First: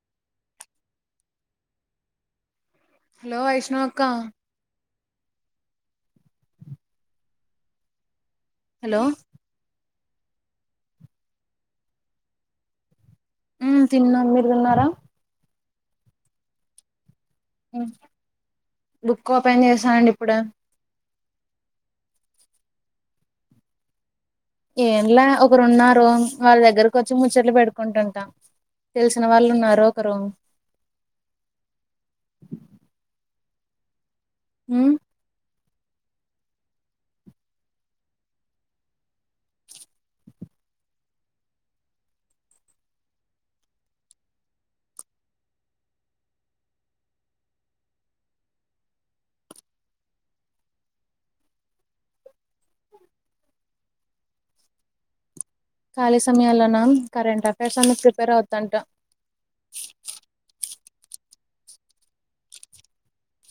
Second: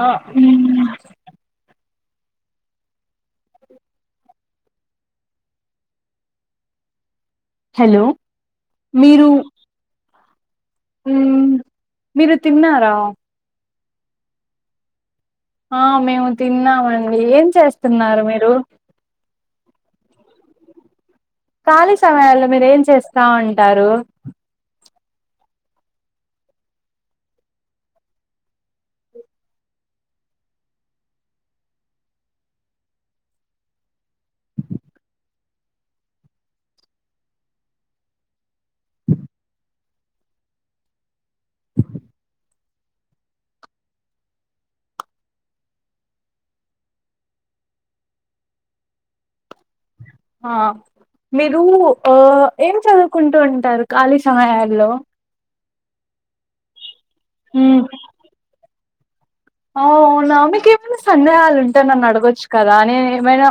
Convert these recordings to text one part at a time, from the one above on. ఆ హలో వైష్ణవి అక్క hello hello మీరు ఉమ్ మీరు తిన్నారా ఉమ్ తిన్నాం మీరు తిన్నారా ఆ మేము తిన్నామండి ఏం చేస్తున్నారు మీరు బుక్ ఓపెన్ చేశా అండి ఇప్పుడే ఖాళీ సమయాల్లో మీరు ఏం చేస్తా ఉంటారు ఏం లే ఒకరు ఉన్నారు వాళ్ దగ్గరకోచ్చి ముచ్చట్లు పెట్కుంటుంటాం తెలిసిన వాళ్ళు ఉన్నారు ఒకరు హు హా మీరు ఆ ఏం చదువుకుంటూ ఉంటారు ఖాళీ సమయాల్లో కాలి సమయల్లోన కరెంట్ మ్, అఫైర్స్ అన్ని ప్రిపేర్ అవుతాంట ఆ అవునా మీకు ఏమైనా సందేహాలు ఉంటె నన్ను అడగొచ్చు కదా నేను ఏమైనా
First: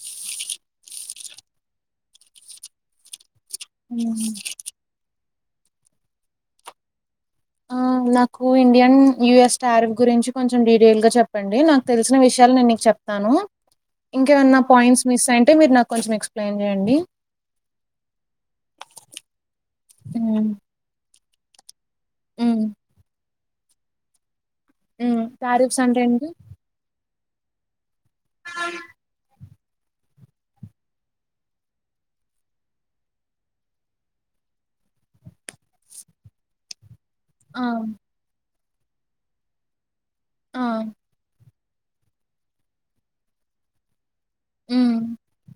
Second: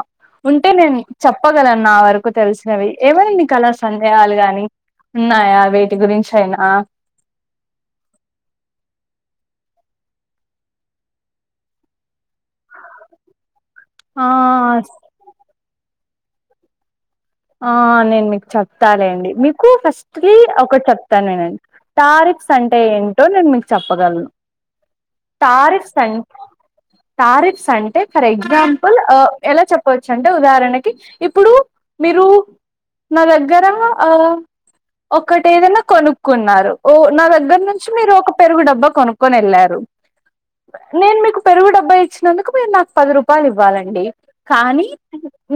ఉంటే నేను చెప్పగలను నా వరకు తెలిసినవి ఏమై నీకాల సందేహాలు గాని ఉన్నాయా వేటి గురించి అయినా ఆ నాకు ఇండియన్ యుఎస్ టారిఫ్ గురించి కొంచెం డీటెయిల్ గా చెప్పండి నాకు తెలిసిన విషయాలు నేను నీక్ చెప్ స్తాను ఆ ఇంకేమన్నా పాయింట్స్ మిస్ అయింటే మీరు నాకు కొంచెం ఎక్స్ప్లెయిన్ చేయండి ఆ నేను మీకు చెప్తాలేండి మీకు ఫస్ట్లీ మ్మ్ ఒకటి చెప్తాను నేనండి తారిఫ్స్ మ్మ్ అంటే ఏంటో నేను మీకు చెప్పగలను మ్మ్ టారిఫ్స్ తారిఫ్స్ అంటే అం ఏంటి తారిఫ్స్ అంటే ఫర్ ఎగ్జాంపుల్ ఆ ఎలా చెప్పోచంటే ఉదాహరణకి ఇప్పుడు మీరు నా దగ్గర ఆ ఒక్కటి ఏదన్న కొనుక్కున్నారు ఓ నా దగ్ దగ్గర ఆ నుంచి మీరు ఒక పెరుగు డబ్బా కొనుక్కొనేళ్ళారు ఆ నేను మీకు పెరుగు డబ్బా ఇచ్చినందుకు మీరు నాకు పది రూపాయలు ఇవ్వాలండి కానీ మ్మ్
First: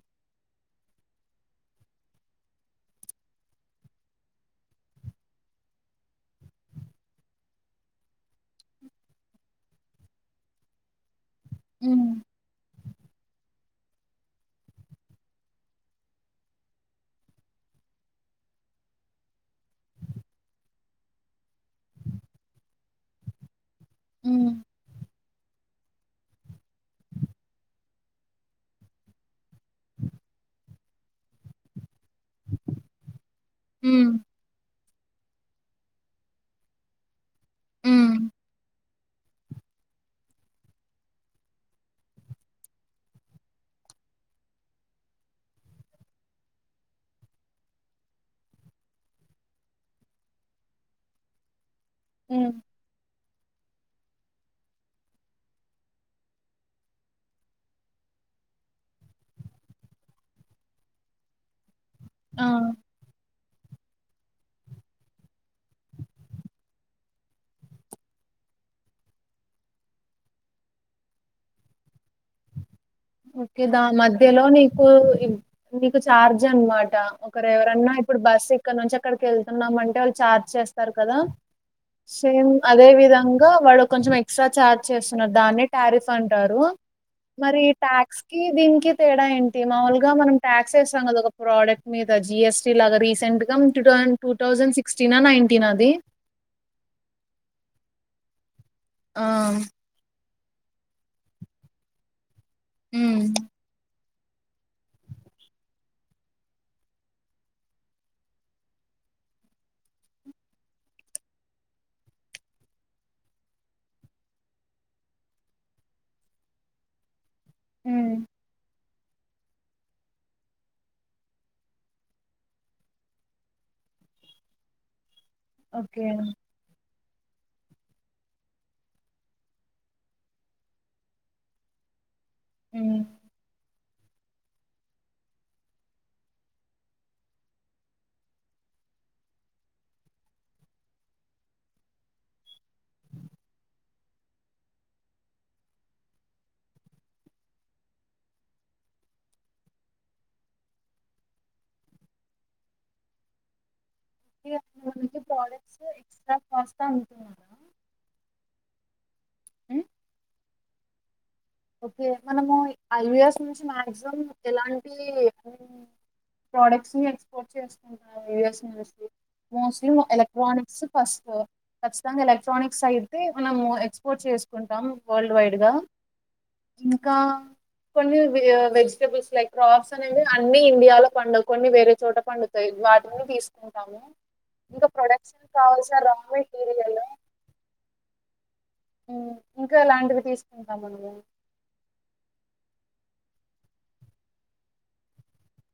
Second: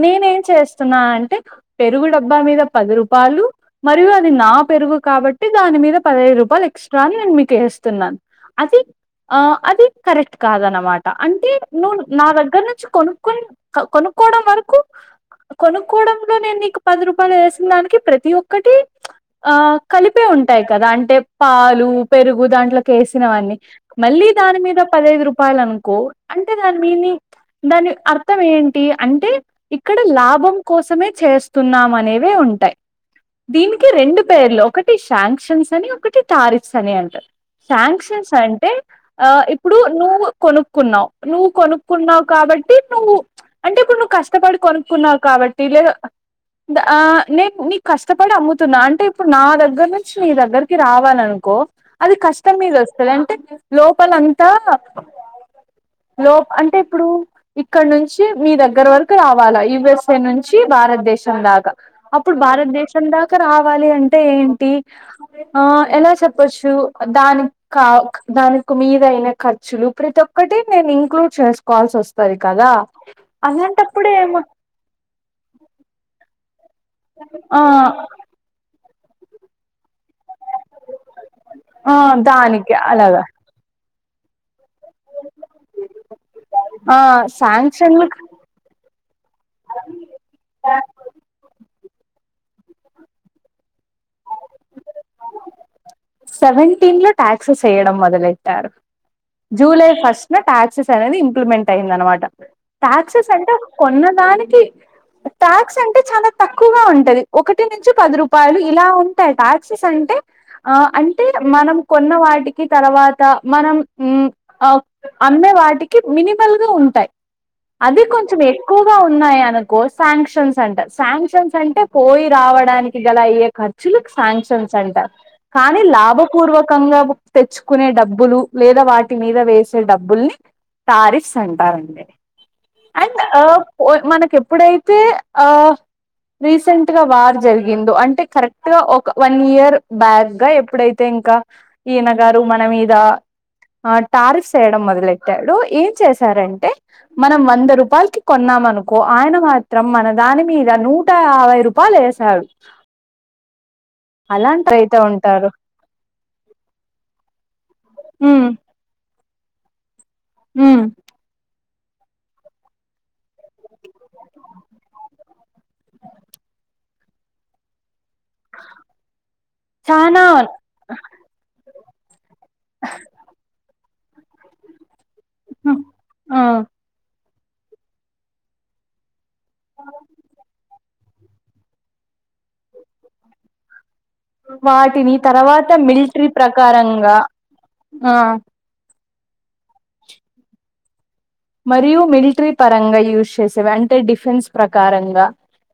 నేనేం చేస్ స్తున్నా అంటే పెరుగు డబ్బా మీద పది రూపాలు మరియు అది నా పెరుగు కాబట్టి దాని మీద పదహైదు రూపాయలు ఎక్స్ట్రా అని నేను మీకు ఏస్తున్నాను అది ఆ అది కరెక్ట్ కాదానమాట్ టా అంటే నువ్ మ్మ్ నా దగ్గర నుంచి కొనుక్కని కొనుక్కోవడం వరకు కొను కోడంలో నేను నీకు పది రూపాయలు వేసిన దానికి ప్రతి ఒక్కటి ఆ కలిపే ఉంటాయి కదా అంటే పాలు పెరుగు దాంట్లోకేసినవన్నీ మళ్ళీ హ్మ్ దాని మీద పదహైదు రూపాయలు అనుకో అంటే దాని మీనిగ్ దాని అర్థం ఏంటి అంటే ఇక్కడ లాభం కోసమే చేస్తున్నామనేవే ఉంటాయి దీనికి హ్మ్ రెండు పేర్లో ఒకటి శాంక్షన్స్ అని ఒకటి టారిఫ్స్ అని అంటారు హ్మ్ శాంక్షన్స్ అంటే ఆ ఇప్పుడు నువ్వు కొనుక్కున్నావ్ నువ్వు కొనుక్కున్నావ్ కాబట్టి నువ్ అంటే ఇప్పుడు నువ్వు కష్టపడి కొనుక్కున్నావు కాబట్టి లే దా నేను నీకు కష్టపడి అమ్ముతున్నా అంటే ఇప్పుడు నా దగ్గర నుంచి నీ దగ్గరకి రావాలను కో అది హ్మ్. కష్టం మీద వస్తది అంటే లోపలంతా లోప్ అంటే ఇప్పుడు ఇక్కడ నుంచి మీ దగ్గర వరకు రావాలా యుఎస్ఏ నుంచి చ్చి భారతదేశం దాకా అప్పుడు ఆ! భారతదేశం దాకా రావాలి అంటే ఏంటి ఆ ఎలా చెప్పొచ్చు దాని కా దానియొక్క మీదయిన ఖర్చులు ప్రతి ఒక్కటి నేను ఇంక్లూడ్ చేసుకోవాల్సి వస్ స్తది కదా అలాంటప్పుడే ఏమ కు నీకు చార్జ్ అనమాట ఒకరు ఆ ఎవరన్నా ఇప్పుడు బస్ ఇక్కడ నుంచి అక్కడికేళ్తున్నాం అంటే వాళ్ళు ఛార్జ్ చేస్తారు కదా ఆ సేమ్ దానికి అదే అలాగా విధం గా వాడు కొంచెం ఎక్స్ట్రా ఛార్జ్ చేస్తున్నారు దాన్నే టారిఫ్ అంటారు ఆ సాంక్షన్క్లాక్ కి దీనికి తేడా ఏంటి మాముూలుగా మనం ట్యాక్స్ వేస్తాం కద ఒక ప్రోడక్ట్ మీదా జిఎస్టీ లాగా రీసెంట్ గా టూ థౌజండ్ సిక్స్టీన్ ఆ నైన్టీన్ ఆ అది సెవెంటీన్ లో టాక్సెస్ ఏయ్యడం మొదలెట్టారు ఆ! జూలై ఫస్ట్ ఇంగ టాక్సెస్ అనేది ఇంప్లిమెంట్ అయింది అనమాట. హ్మ్. టాక్సెస్ అంటే కొన్నదానికి ట్యాక్స్ అంటే చాలా తక్కువగా ఉంటది. ఒకటి నుంచి పది రూపాయలు ఇలా ఉంటాయి టాక్సెస్ అంటే ఆ అంటే మనం కొన్న వాటికి తర్వాత మనం ఆ అమ్మే వాటికి మినిమల్గా ఉంటాయి. అవి హ్మ్. కొంచెం ఎక్కు వగా ఉన్నాయి అనుకో సాంక్షన్స్ అంటరు, సాంక్షన్స్ అంటే పోయి రావడానికి గల అయ్యే ఖ సాంక్షన్స్ అంటరు కానీ ఓకే. లాభపూర్వకంగా తెచ్చుకునే డబ్బులు లేదా వాటి మీద వేసే డబ్బుల్ని తారిఫ్స్ అంటారు అండి హ్మ్. అండ్ అ ఒ మనకు ఎప్పుడైతే ఆ రీసెంట్గా వార్ జరిగిందో అంటే కరెక్ట్గా ఒక వన్ ఇయర్ బ్యాక్ ఇంగా ఎప్పుడైతే ఇంకా ఈయన గారు మన మీద ఆ టారిఫ్స్ ఎయ్యడం మొదలెట్టాడొ ఏం చేసారంటే మనం వంద రూపాయలకిి కొన్నాం అనుకో ఆయన మాత్రం మన దాని మీద నూట యాభై రూ వాళ్ళే ఎసినారు. అలాంటి అయితే ఉంటారు. సో ఎక్స్ట్రా కాస్ట్ అనుకున్నాను. ఉ ఉ ఓకే మనము ఐవిస్ నుంచి మాక్సిమం ఎలాంటి ప్రోడక్ట్స్ ని ఎక్స్పోర్ట్ చేస్కుంటాము యూఎస్ నుంచి. మోస్ట్లీ చానా ఎలక్ట్రానిక్స్ ఫస్ట్ ఖచ్చితంగా ఎలక్ట్రానిక్స్ అయితే మనము ఎ క్స్పోర్ట్ చేసుకుంటాం వరల్డ్ వైడ్గా ఆ ఇంకా కొన్ని వె వెజిటబుల్స్ లైక్స్ క్రాప్స్ అనేవి అన్ని ఇండియాలో పండవు. కొన్ని వేరే చోట పండుతాయి వాటిని తీసుకుంటాము. ఇంకా వాటిని ప్రొడక్షన్ తర్వాత కావాల్సిన రా మిలిట్రి మెటీరియల్ ప్రకారంగా ఆ ఇంకా ఎలాంటివి తీసుకుంటాం మనము. మరియు మిలిట్రి పరంగా యూజ్ చేసేవి అంటే డిఫెన్స్ ప్రకారంగా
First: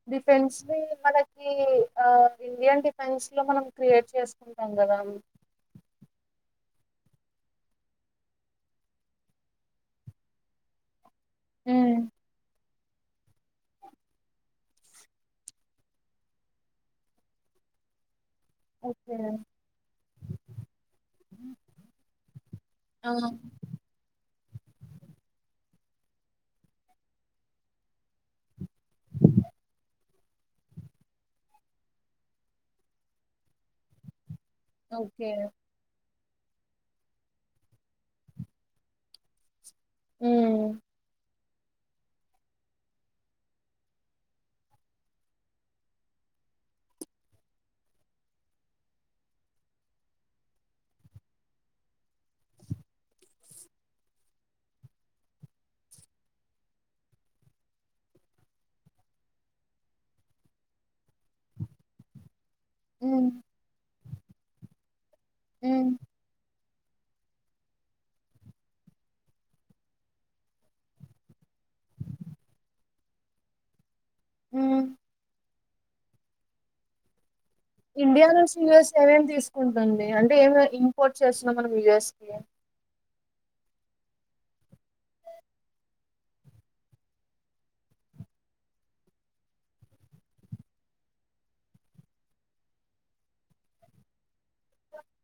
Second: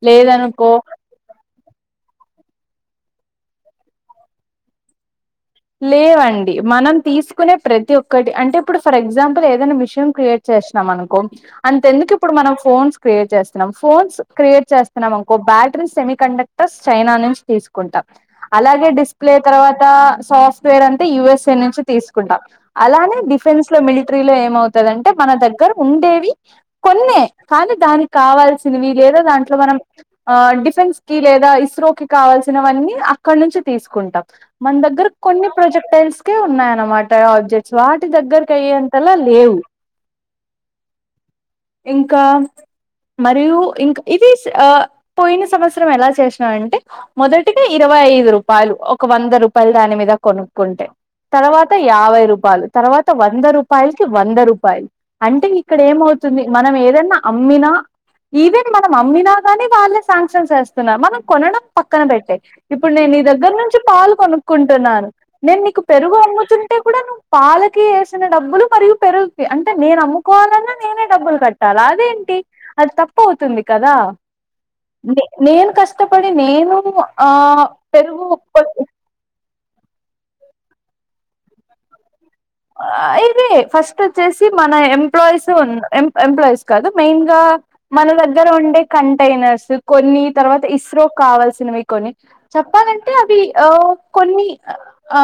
లేదనుకో డిఫెన్స్ని మన ఈ ఆ ఇండియన్ డిఫెన్స్లో మనం క్రియేట్ చేసుకుంటాం కదా లేవండి మనం తీసుకునే ప్రతి ఒక్కటి అంటే ఇప్పుడు ఫర్ ఎగ్జాంపుల్ ఏదన్నా మిషన్ క్రియేట్ చేశినం అనుకో అంత ఉమ్ ఎందుకు ఇప్పుడు మనం ఫోన్స్ క్రియేట్ చేస్తున్నాం, ఫోన్స్ క్రియేట్ చేస్తున్నాం అనుకో బ్యాటరీ సెమీ కండక్టర్స్ చైనా నుంచి తీసు కుంటాం అలాగే ఓకే డిస్ప్లే తర్వాత సాఫ్ట్ వేర్ అంటే యూఎస్ఏ నుంచి తీసుకుంటాం ఆ అలానే డిఫెన్ న్స్లో మిలిట్రీలో ఏమవుతదంటే మన దగ్గర ఉండేవి కొన్నే కానీ దానికి కావాల్సినవి లేదా దాంట్లో మనం ఆ డిఫెన్స్కి లేదా ఇస్రోకి కావల్సినవన్నీ అక్కడ్నుంచి తీసుకుంటం. మన దగ్గర ఓకే ప్రోజెక్టైల్స్కే ఉన్నాయి అనమాట ఆబ్జెక్ట్స్ వాటి దగ్గరకి అయ్యేంతలా లేవు. ఉమ్ ఇంకా మరియు ఇంక ఇది ఆ పోయిన సంవత్సరం ఎలా చేశినా అంటే మొదటిగా ఇరవై ఐదు రూపాయలు ఒక వంద రూపాయలు దాని మీద కొనుక్కుంటే. తర్వాత యాబై రూపాయలు తర్వాత వంద రూపాయల్కి వంద రూపాయలు. అంటె ఇక్కడ ఏమవుతుంది మనం ఏదన్నా అమ్మినా ఈవెన్ మనం అమ్మినా గాని వాళ్ళే సాంక్షన్ ఎస్తున్నారు మనం కొనడం పక్కన పెట్టేయి ఇప్పుడు నేను నీ ఉమ్ దగ్గర నుంచి పాలు కొనుక్కుంటున్నాను నేను నీకు ఉమ్ పెరుగు అమ్ముతుంటే కూడా నువ్ పాలకి ఎసిన డబ్బులు మరియు పెరుగుకి అంటే నేను అమ్ముకోవాలన్న డబ్బులు కట్టాలి అదేంటి అది తప్పవుతుంది ఉమ్ కదానె నేను కష్ కష్ట పడేది నేను ఆ ఇండియా నున్స్ పెరుగు యుఎస్ కి ఏమేమి తీసుకుంటదండి అంటే ఏమె ఇంపోర్ట్ చేస్తున్నం మనం యుఎస్ కి ఆ ఇది ఫస్ట్ వాచ్చేసి మన ఎంప్లాయిస్ ఉన్ ఎం ఎంప్లాయిస్ కాదు మెయిన్ గా మన దగ్గర ఉండే కంటైనర్స్ కొన్ని తర్వాత ఇస్రో కావాల్సినవి కొన్ని చెప్పాలంటే అవి ఆ కొన్ని ఆ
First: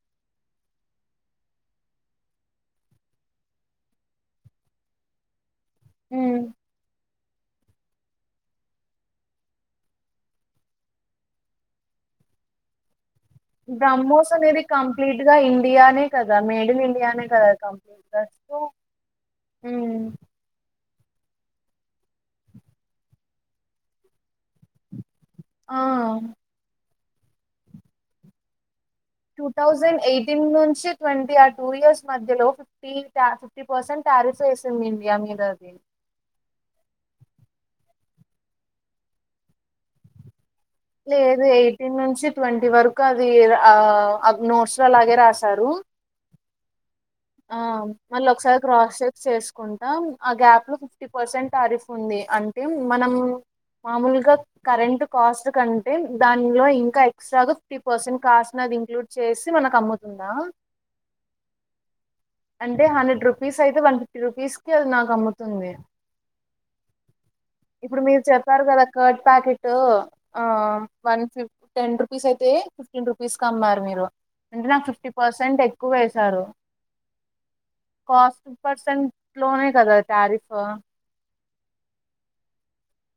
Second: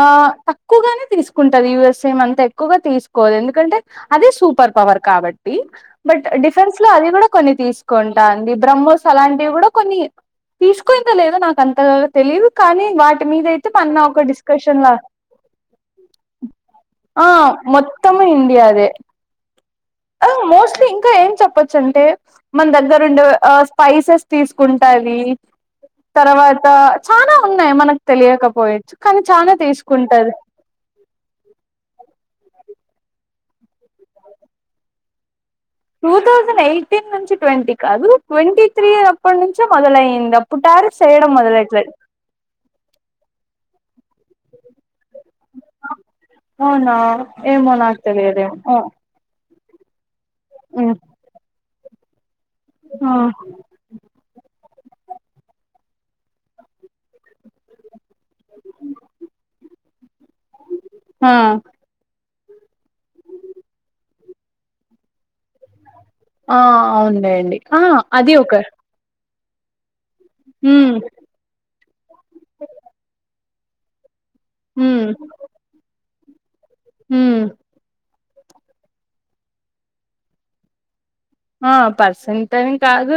తక్కువగానే తీసుకుంటారు యుఎస్ సేమ్ అంత ఎక్కువగా తీసుకోదు ఎందుకంటే అది సూపర్ పవర్ కాబట్ ట్టి బట్ ఉమ్ డిఫెన్స్ లో అది కూడా కొన్ని తీసుకుంటా అండి బ్రహ్మోస్ అలాంటివి కూడా కొన్ని తీసుకొ ఇంకా లేదు నాకు అంతగా తెలిదు కానీ వాటి మీదైతే పన్నా ఒక డిస్కషన్ లా లుగా ఇండియానే కదా మేడిన్ ఇం ఆ మొత్తము ఇండియాదే ఉమ్ ఓ మోస్ట్లీ ఇంకా ఏం చెప్పొచ్చు అంటే మన దగ్గర ఉండే ఆ స్పైసెస్ తీసుకుంటా అవి ఆ తర్వాత చానా ఉన్నాయ్ మనకు తెలియకపోయచ్చు కానీ టూ చానా థౌజండ్ తీసుకుంటది ఎయిటీన్ నుంచి ట్వంటీ ఆ టూ ఇయర్స్ మధ్యలో ఫిఫ్టీ టా ఫిఫ్టీ పర్సెంట్ టారిస్ వేసింది ఇండియా మీద అది టూ థౌజండ్ ఎయిటీన్ నుంచి ట్వంటీ కాదు ట్వంటీ త్రీ అప్పటి నుంచే మొదలైంది అప్పుడు టారిస్ లేదు ఎయిటీన్ నుంచి ట్వంటీ వరకు అది ఆ అద్ నోట్స్ లో అలానే రాశారు అవునా ఏమో నాకు తెలియదే సేసుకుంటాం ఆ గ్యాప్ లో ఫిఫ్టీ పర్సెంట్ తారిఫ్ ఉంది అంటే మనం మామూలుగా కరెంట్ కాస్ట్ కంటే దానిలో ఇంకా ఎక్సట్రాగా ఫిఫ్టీ పర్సెంట్ కాస్ట్ నది ఇంక్లూడ్ చేసి మనకు అమ్ముతుందామ్ ఆ అంటే హండ్రెడ్ రుపీస్ అయితే వన్ ఫిఫ్టీ రుపీస్ కి అది నాకు అమ్ముతుంది ఆ ఉన్నాయండి ఆ ఇప్పుడు మీరు అది ఒక చెప్పారు కదా కర్డ్ ప్యాకెటు ఆ మ్ వన్ ఫిఫ్ టెన్ రూపీస్ అయితే ఫిఫ్టీన్ రూపీస్ కమ్మారు మీరు అంటే నాకు ఫిఫ్టీ పర్సెంట్ ఎక్కువ వేశారు ఉమ్ కాస్ట్ పర్సెంట్ లోనే కదా తారిఫు ఆ పర్సెంటెమి కాదు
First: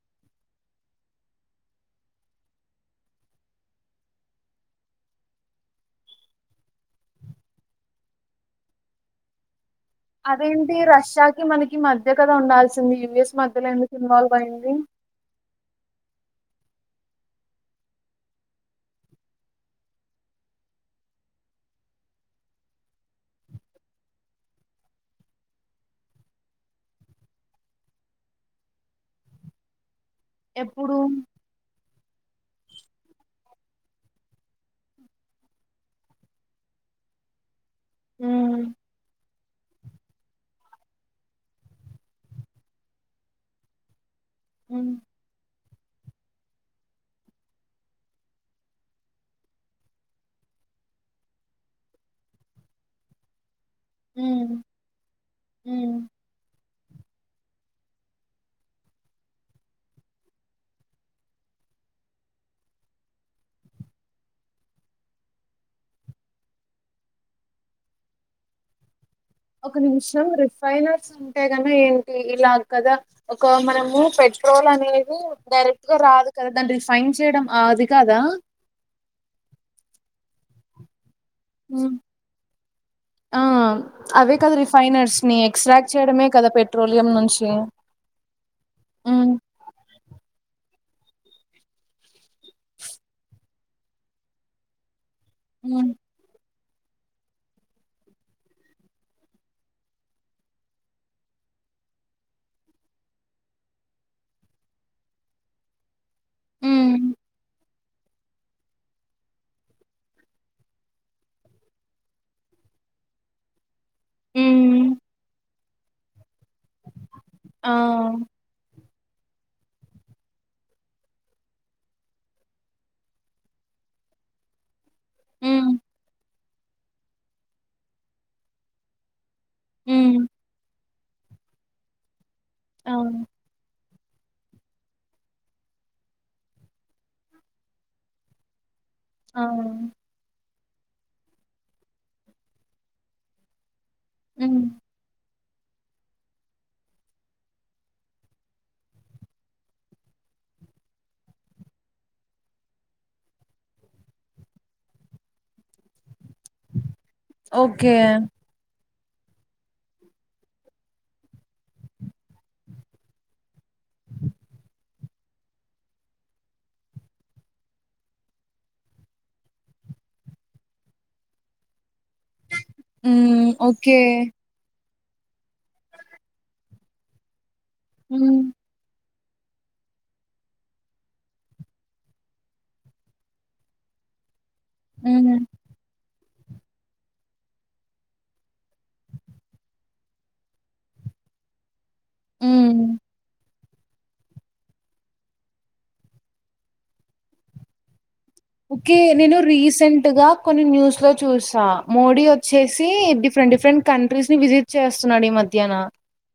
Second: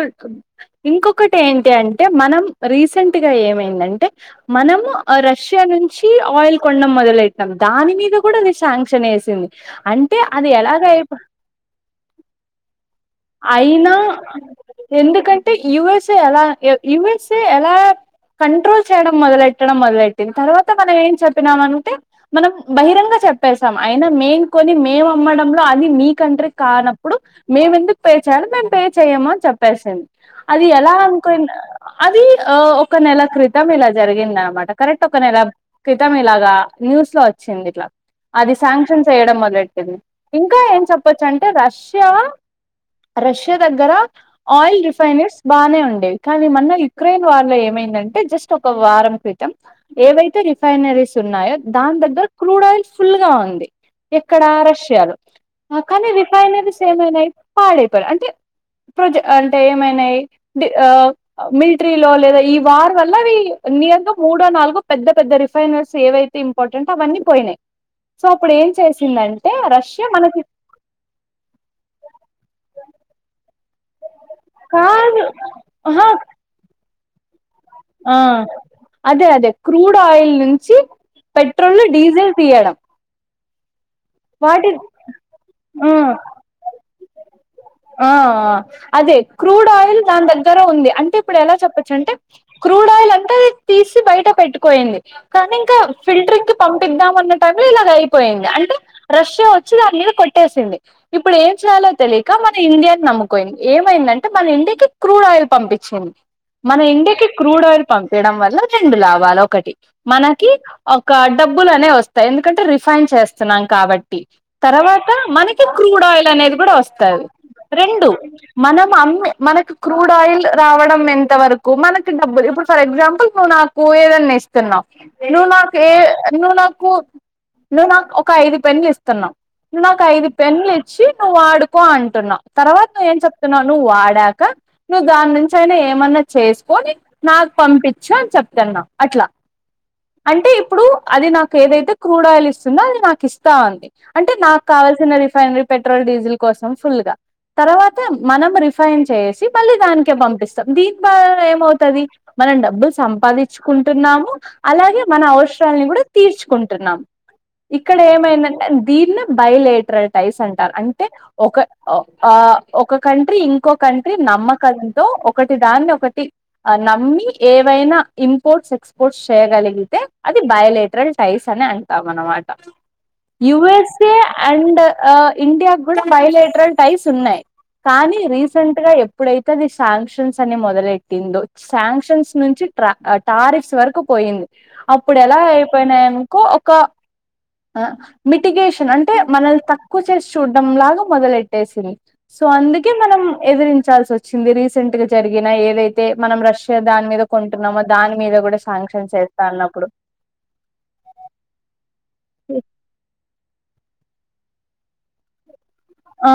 ఇంకొకటి ఏంటి అంటే మనం రీసెంట్గా ఏమైందంటే మనము రష్యా నుంచి ఆయిల్ కొండం మొదలు వెట్నం దాని మీద కూడ అది శాంక్షన్ ఎసింది అం అదేంటి రష్యాకిి మనకి మధ్య కదా ఉండాల్సింది యుఎస్ మధ్యలో అయినా ఎందుకు ఇన్వాల్వ్ అయింది ఎందుకంటే యుఎస్ ఏ ఎలా యు యుఎస్ఏ ఎలా కంట్రోల్ చేయడం మొదలెట్టడం మొదలెట్టింది తర్వాత మనం ఏం చెప్పినాం అంటె మనం బహిరంగా చెప్పేసాం అయినా మేం కొని మేము అమ్మడంలో అది మీ కంట్రీకి కానప్పుడు మేము ఎందుకు పే చేయాల మేము పే చెయము అని చెప్పేసింది అది ఎలా ఎప్పుడు అనుకున్ అది ఆ ఒక నెల క్రితం ఇలా జరిగింది అనమాట కరెక్ట్ ఒక నెల క్రితం ఇలాగా న్యూస్ లో వచ్చింది అట్లా అది ఉమ్ శాంక్షన్ చేయడం మొదలెట్టింది ఇంకా ఏం చెప్పొచ్చు అంటే రష్యా రష్యా దగ్గర ఆయిల్ ఉమ్ రిఫైనరీస్ బానే ఉండేవి కానీ మొన్న యుక్రెయిన్ వళ్ళయి ఏమైందంటే జస్ట్ ఒక వారం క్రితం ఏవైతే రిఫైనరీస్ ఉన్నాయో దాని దగ్గర క్రూడ్ ఆయిల్ ఫుల్ గా ఉంది ఎక్కడా ఉమ్ రష్యాలో ఉమ్ కానీ రిఫైనరీస్ ఏమైనయి పాడైపోయినయ్ అంటే ప్రోజె అంటే ఏమైనయి డ్ ఆ మిల్ట్రీలో లేదా ఈ వార్ వల్ల అవి నియర్గా మూడో నాలుగో పెద్ద పెద్ద రిఫైనరీస్ ఏవై తింపార్టెంట్ అవన్నీ పోయినయి సో అప్పుడు ఏం చేసిందంట్ ఒక నిమిషం రిఫైనర్స్ ఉంటే గన ఏంటి ఇలా కదా ఒక మనం ను పెట్రోల్ అనేది కాదు డైరెక్ట్ గా ఆహా రాదు కదా దాన్ని రిఫైన్ చేయడం అది ఆ కదా అదే అదే క్రూడ్ ఆయిల్ నుంచి పెట్రోల్లు ఉమ్ డీజిల్ తీయడం ఆ అవే కదా వాటి రిఫైనర్స్ ని ఆ ఎక్స్ట్రాక్ట్ చేయడమే కదా పెట్రోలియం నుంచి ఆ అదే ఉమ్ క్రూడ్ ఆయిల్ దాని దగ్గర ఉంది అంటే ఇప్పుడు ఎలా చెప్పొచ్చు అంటే క్రూడ్ ఆయిల్ అంటే అది తీసి బయట పెట్టుకొయింది కానీ ఇంకా ఉమ్, ఫిల్టరింగ్ కి పంపిద్దాం అన్న టైం లో ఇలాగ అయిపోయింది అంటె రష్యా వచ్చి దాని మీద కొట్టేసింది ఇప్పుడు ఏం చేయాలో తెలియక మన ఇండియాని నమ్ముకోయింది ఏమైందంటే మన ఇండికి క్రూడ్ ఆయిల్ పంపిచింది మన ఉమ్, ఇండికి క్రూడ్ ఆయిల్ పంపడం వల్ల రెండు లాభాలు ఒకటి మనకి ఒక డబ్బులనే వస్తాయ్ ఎందుకంటే రిఫైన్ చేస్తున్నాం కాబట్ ట్టి ఉమ్, తర్వాత మనకి క్రూడ్ ఆయిల్ అనేది గూడ వస్తాది ఆ రెండు మనం అమ్ మనకు క్రూడ్ ఆయిల్ రావడం ఎంత వరకు మనకి డబ్బులు ఇప్పుడు ఫర్ ఎగ్జాంపుల్ నువ్వు నాక్ కూ ఎదన్న ఇస్ స్తున్నవ్ నువ్వు ఉమ్, నాకు ఏ నువ్వు నాకు నువ్వు నాకు ఒక ఐదు పెన్నులు ఇస్తున్నావ్ నాకు ఉమ్, ఐదు పెన్లు ఇచ్చి నువ్వు ఆడుకో అంటున్నావ్ తర్వాత ఆ నువ్వు ఏం చెప్ తున్నవ్ నువ్వు వాడాక నువ్వు దాని నుంచి అయినా ఏమన్న చేసుకొని నాకు పంపిచు అని చెప్తాన్నా అట్ల ఆ అ అంటే ఇప్పుడు అది నాకు ఏదైతే క్రూడ్ ఆయిల్ ఇస్తుందో అది నాకు ఇస్తా అంది అంటే ఉమ్, నాకు కావాల్ సిన రిఫైనరీ పెట్రోల్ డీజిల్ కోసం ఫుల్ గా తర్వాత మనం రిఫైన్ చేసి మళ్ళీ దానికే పంపిస్తాం దిని ద్వారా ఏమవుతది మనం డబ్బులు సంపాదించుకుంటున్నాము అలాగే మన అవసరాలని గూడ తీర్చుకుంటున్నాం ఓకే ఇక్కడ ఏమైందంటే దీన్నె బైలేటరల్ టైస్ అంటారు అంటే ఒక ఒ ఆ ఒక కంట్రీ ఇంకో కంట్రీ నమ్మకంతో ఒకటి దాన్ని ఒకటి ఆ నమ్మి ఏవైనా ఇంపోర్ట్స్ ఎక్స్పోర్ట్స్ చేయగలిగితే అది బైలేటరల్ టైస్ అని అం టాం అనమాట మ్ ఓకే యుఎస్ఏ అండ్ ఆ ఇండియా గూడ బైలేటరల్ టైస్ ఉన్నాయి కానీ ఉమ్ రీసెంట్ ట్గా ఎప్పుడైతే అది శాంక్షన్స్ అని మొదలెట్టిందొ శాంక్షన్స్ నుంచి ట్రా టారిక్స్ వరకు పోయింది అప్పుడు ఎలా ఉమ్ అయిపోయినాయినుకో ఒక అ మి టిగేషన్ అంటే మనళ్ తక్కువ చేసి చూడ్డం లాగా మొదలెట్టేసింది సో ఉమ్ అందుకే మనం ఎదిరించాల్సి ఒచ్ చ్చింది రీసెంట్ గా జరిగినా ఏదైతే మనం రష్యా దాని మీద కొంటున్నామో దాని మీద గూడ ఓకే నేను రీసెంట్ గా కొన్ని న్యూస్ లో చూసా మోడీ వచ్చేసి డిఫ్ ఫ్రెండ్ డిఫ్రెంట్ కంట్రీస్ ని విజిట్ చేస్తున్నాడు ఈ మధ్యనా ఆ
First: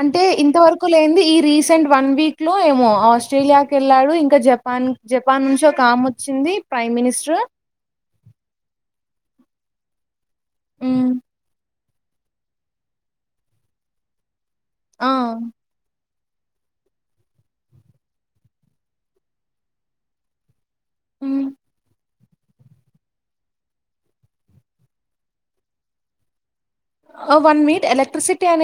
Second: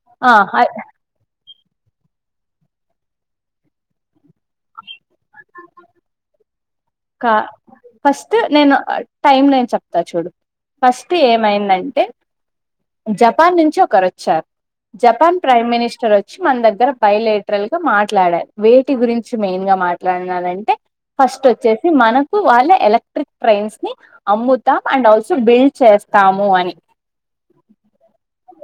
అంటే ఆ ఇంత వరకు లేంది ఈ రీస్ సెంట్ వన్ వీక్లో ఏమో ఆస్ట్రేలియాకెళ్ళాడు ఇంకా జపాన్ జపాన్ నుంచి ఒకామొచ్చింది క ఫస్ట్ నేను టైమ్ నేను చెప్తా చూడు ఉమ్, ఫస్ట్ ఏమైందంటే జపాన్ నుంచి ఒకరొచ్చారు ఆ జపాన్ ప్రైమ్ మినిస్టర్ ఒచ్ చ్చి మన్దగ్గర బైలేట్రల్ గా మాట్లాడారు వేటి గురించి మెయిన్ గా మాట్లాడినారంటే ఉమ్. ఫస్టొచ్చేసి మన వాళ్ళే ఎలక్ట్రిక్ ట్రైన్స్ ని అమ్ముతాం అండ్ ఆల్సో బిల్డ్ చేస్తాము అని ఒ వన్ మీట్ ఎలక్ట్రిసిటీ అనే